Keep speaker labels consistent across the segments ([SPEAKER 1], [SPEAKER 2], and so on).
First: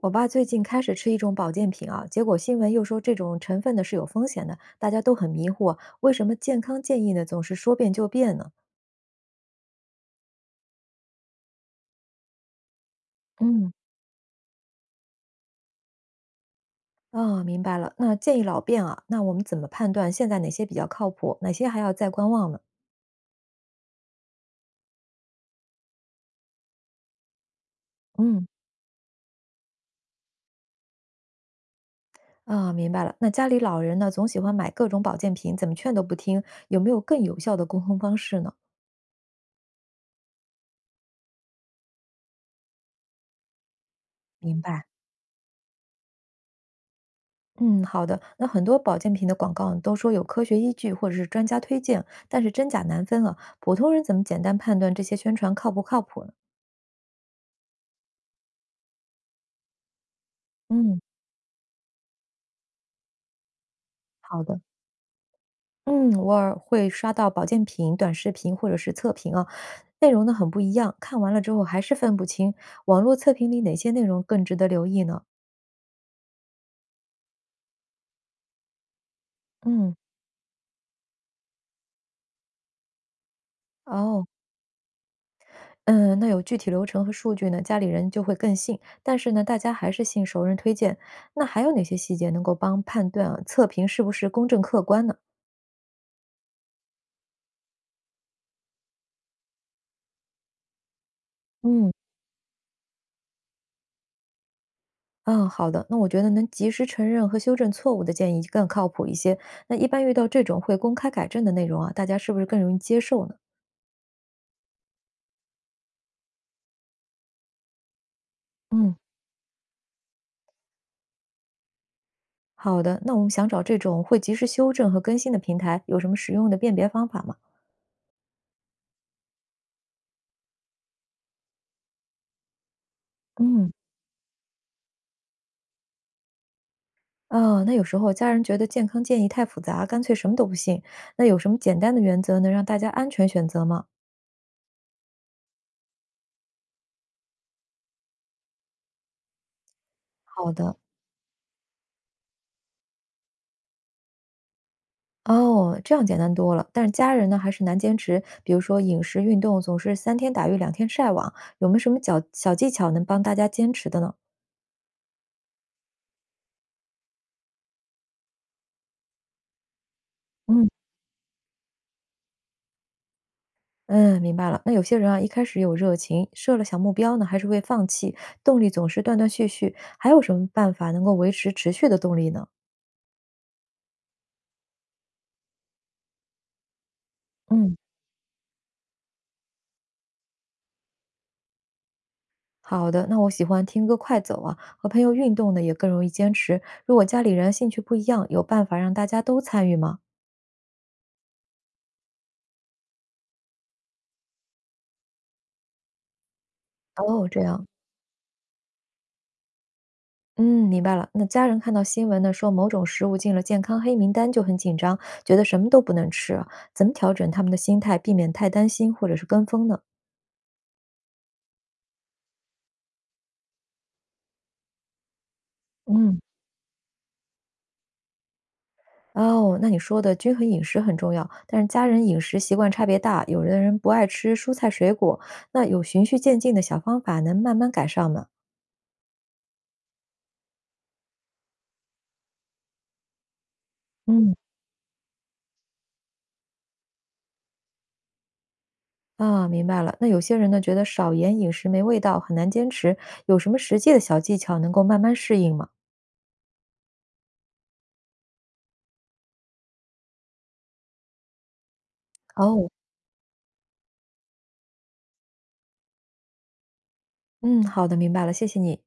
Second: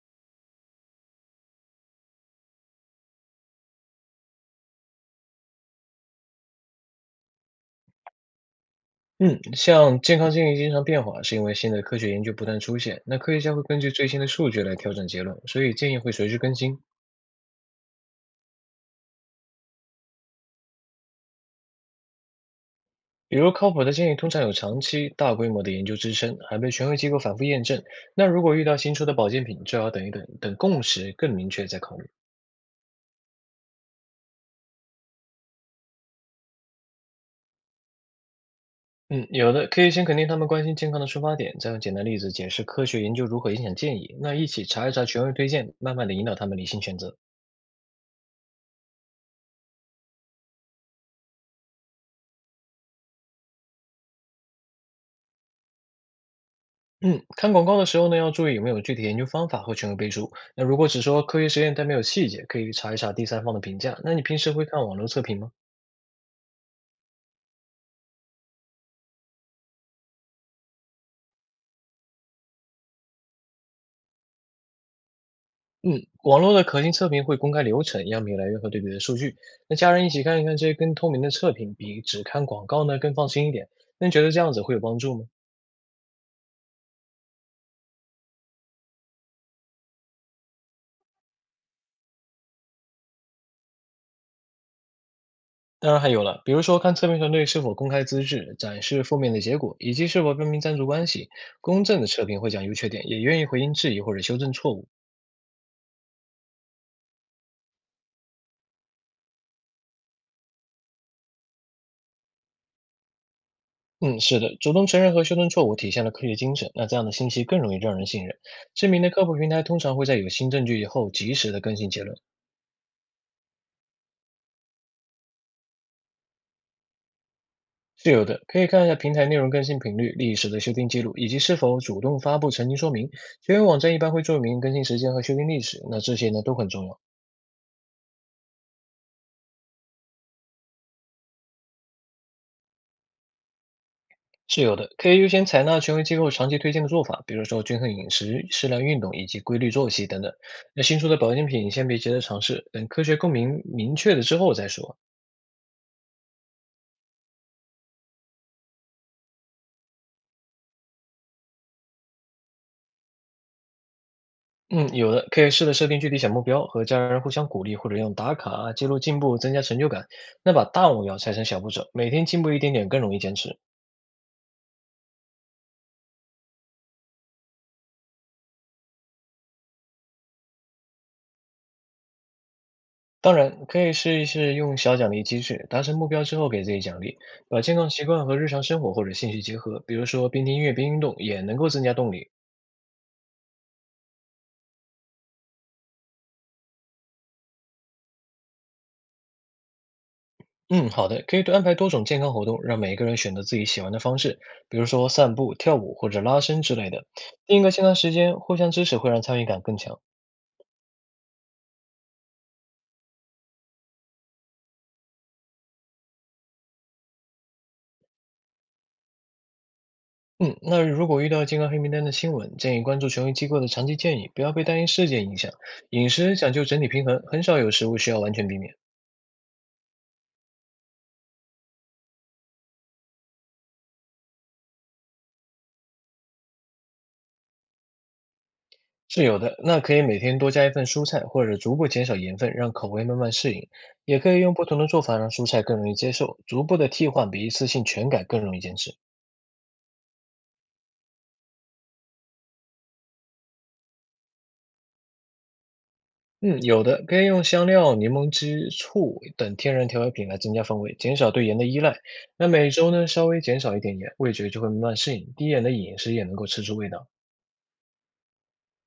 [SPEAKER 1] 我爸最近开始吃一种保健品啊，结果新闻又说这种成分呢是有风险的，大家都很迷惑啊，为什么健康建议呢总是说变就变呢？
[SPEAKER 2] 嗯，像健康建议经常变化，是因为新的科学研究不断出现，那科学家会
[SPEAKER 1] 嗯，
[SPEAKER 2] 根据最新的数据来调整结论，所以建议会随之更新。
[SPEAKER 1] 啊、明白了，那建议老变啊，那我们怎么判断现在哪些比较靠谱，哪些还要再观望呢？
[SPEAKER 2] 比如靠谱的建议通常有长期大规模的研究支撑，还被权威机构反复验证。那如
[SPEAKER 1] 嗯，
[SPEAKER 2] 果遇到新出的保健品，最好等一等，等共识更明确再考虑。
[SPEAKER 1] 啊、明白了，那家里老人呢总喜欢买各种保健品，怎么劝都不听，有没有更有效的沟通方式呢？
[SPEAKER 2] 嗯，有的可以先肯定他们关心健康的出发点，再用简单例子解释科学研究如何影响建议，那一
[SPEAKER 1] 明
[SPEAKER 2] 起
[SPEAKER 1] 白。
[SPEAKER 2] 查一查权威推荐，慢慢的引导他们理性选择。
[SPEAKER 1] 嗯，好的。那很多保健品的广告都说有科学依据或者是专家推荐，但是真假难分啊。普通人怎么简单判断这些宣传靠不靠谱呢？
[SPEAKER 2] 嗯，看广告的时候呢，要注意有没有具体研究方法和权威背书。那如果
[SPEAKER 1] 嗯，
[SPEAKER 2] 只说科学实验但没有细节，可以查一查第三方的评价。那你平
[SPEAKER 1] 好
[SPEAKER 2] 时
[SPEAKER 1] 的。
[SPEAKER 2] 会看网络测评吗？
[SPEAKER 1] 嗯，偶尔会刷到保健品短视频或者是测评啊，内容呢很不一样，看完了之后还是分不清网络测评里哪些内容更值得留意呢？
[SPEAKER 2] 嗯，网络的可信测评会公开流程、样品来源和对比的数据。那家
[SPEAKER 1] 嗯，
[SPEAKER 2] 人一起看一看这些更透明的测评，比只看广告呢更放心一点。那你觉
[SPEAKER 1] 哦。
[SPEAKER 2] 得这样子会有帮助吗？
[SPEAKER 1] 嗯，那有具体流程和数据呢，家里人就会更信。但是呢，大家还是信熟人推荐。那还有哪些细节能够帮判断啊测评是不是公正客观呢？
[SPEAKER 2] 当然还有了，比如说看测评团队是否公开资质、展示负面的结果，以及是否标明赞助关系。公
[SPEAKER 1] 嗯，
[SPEAKER 2] 正的测评会讲优缺点，也愿意回应质疑或者修正错误。
[SPEAKER 1] 啊，好的。那我觉得能及时承认和修正错误的建议更靠谱一些。那一般遇到这种会公开改正的内容啊，大家是不是更容易接受呢？
[SPEAKER 2] 嗯，是的，主动承认和修正错误体现了科学精神，那这样的信息更容易让人信任。知
[SPEAKER 1] 嗯，
[SPEAKER 2] 名的科普平台通常会在有新证据以后及时的更新结论。
[SPEAKER 1] 好的，那我们想找这种会及时修正和更新的平台，有什么实用的辨别方法吗？
[SPEAKER 2] 是有的，可以看一下平台内容更新频率、历史的修订记录，以及是否主动发布澄清说明。权威
[SPEAKER 1] 嗯，
[SPEAKER 2] 网站一般会注明更新时间和修订历史，那这些呢都很重要。
[SPEAKER 1] 哦，那有时候家人觉得健康建议太复杂，干脆什么都不信。那有什么简单的原则能让大家安全选择吗？
[SPEAKER 2] 是有的，可以优先采纳权威机构长期推荐的做法，比如说均衡饮食、适量运动以及规律作息等等。
[SPEAKER 1] 好的，
[SPEAKER 2] 那新出的保健品先别急着尝试，等科学共鸣明确了之后再说。
[SPEAKER 1] 哦，这样简单多了。但是家人呢，还是难坚持。比如说饮食、运动，总是三天打鱼两天晒网，有没有什么小小技巧能帮大家坚持的呢？
[SPEAKER 2] 嗯，有的，可以试着设定具体小目标，和家人互相鼓励，或者用打卡啊记录进步，增加成就感。那把
[SPEAKER 1] 嗯
[SPEAKER 2] 大目标拆成小步骤，每天进步一点点更容易坚持。
[SPEAKER 1] 嗯，明白了。那有些人啊，一开始有热情，设了小目标呢，还是会放弃，动力总是断断续续。还有什么办法能够维持持续的动力呢？
[SPEAKER 2] 当然，可以试一试用小奖励机制，达成目标之后给自己奖励，把健
[SPEAKER 1] 嗯。
[SPEAKER 2] 康习惯和日常生活或者兴趣结合，比如说边听音乐边运动，也能够增加动力。
[SPEAKER 1] 好的，那我喜欢听歌快走啊，和朋友运动呢也更容易坚持。如果家里人兴趣不一样，有办法让大家都参与吗？
[SPEAKER 2] 嗯，好的，可以多安排多种健康活动，让每一个人选择自己喜欢的方式，比如说散步、跳舞或者拉伸之类的。
[SPEAKER 1] 哦，这
[SPEAKER 2] 定一
[SPEAKER 1] 样，
[SPEAKER 2] 个健康时间，互相支持会让参与感更强。
[SPEAKER 1] 嗯，明白了。那家人看到新闻呢，说某种食物进了健康黑名单就很紧张，觉得什么都不能吃啊怎么调整他们的心态，避免太担心或者是跟风呢？
[SPEAKER 2] 嗯，那如果遇到健康黑名单的新闻，建议关注权威机构的长期建议，不要被单一事件影响。饮
[SPEAKER 1] 嗯。
[SPEAKER 2] 食讲究整体平衡，很少有食物需要完全避免。
[SPEAKER 1] 哦，那你说的均衡饮食很重要，但是家人饮食习惯差别大，有的人不爱吃蔬菜水果，那有循序渐进的小方法能慢慢改善吗？
[SPEAKER 2] 是有的，那可以每天多加一份蔬菜，或者逐步减少盐分，让口味慢慢适应。也可
[SPEAKER 1] 嗯，
[SPEAKER 2] 以用不同的做法让蔬菜更容易接受，逐步的替换比一次性全改更容易坚持。
[SPEAKER 1] 啊，明白了。那有些人呢，觉得少盐饮食没味道，很难坚持。有什么实际的小技巧能够慢慢适应吗？
[SPEAKER 2] 嗯，有的，可以用香料、柠檬汁、醋等天然调味品来增加风味，减少对盐的依赖。那每
[SPEAKER 1] 哦，
[SPEAKER 2] 周呢，稍微减少一点盐，味觉就会慢慢适应，低盐的饮食也能够吃出味道。
[SPEAKER 1] 嗯，好的，明白了，谢谢你。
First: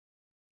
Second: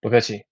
[SPEAKER 2] 不客气。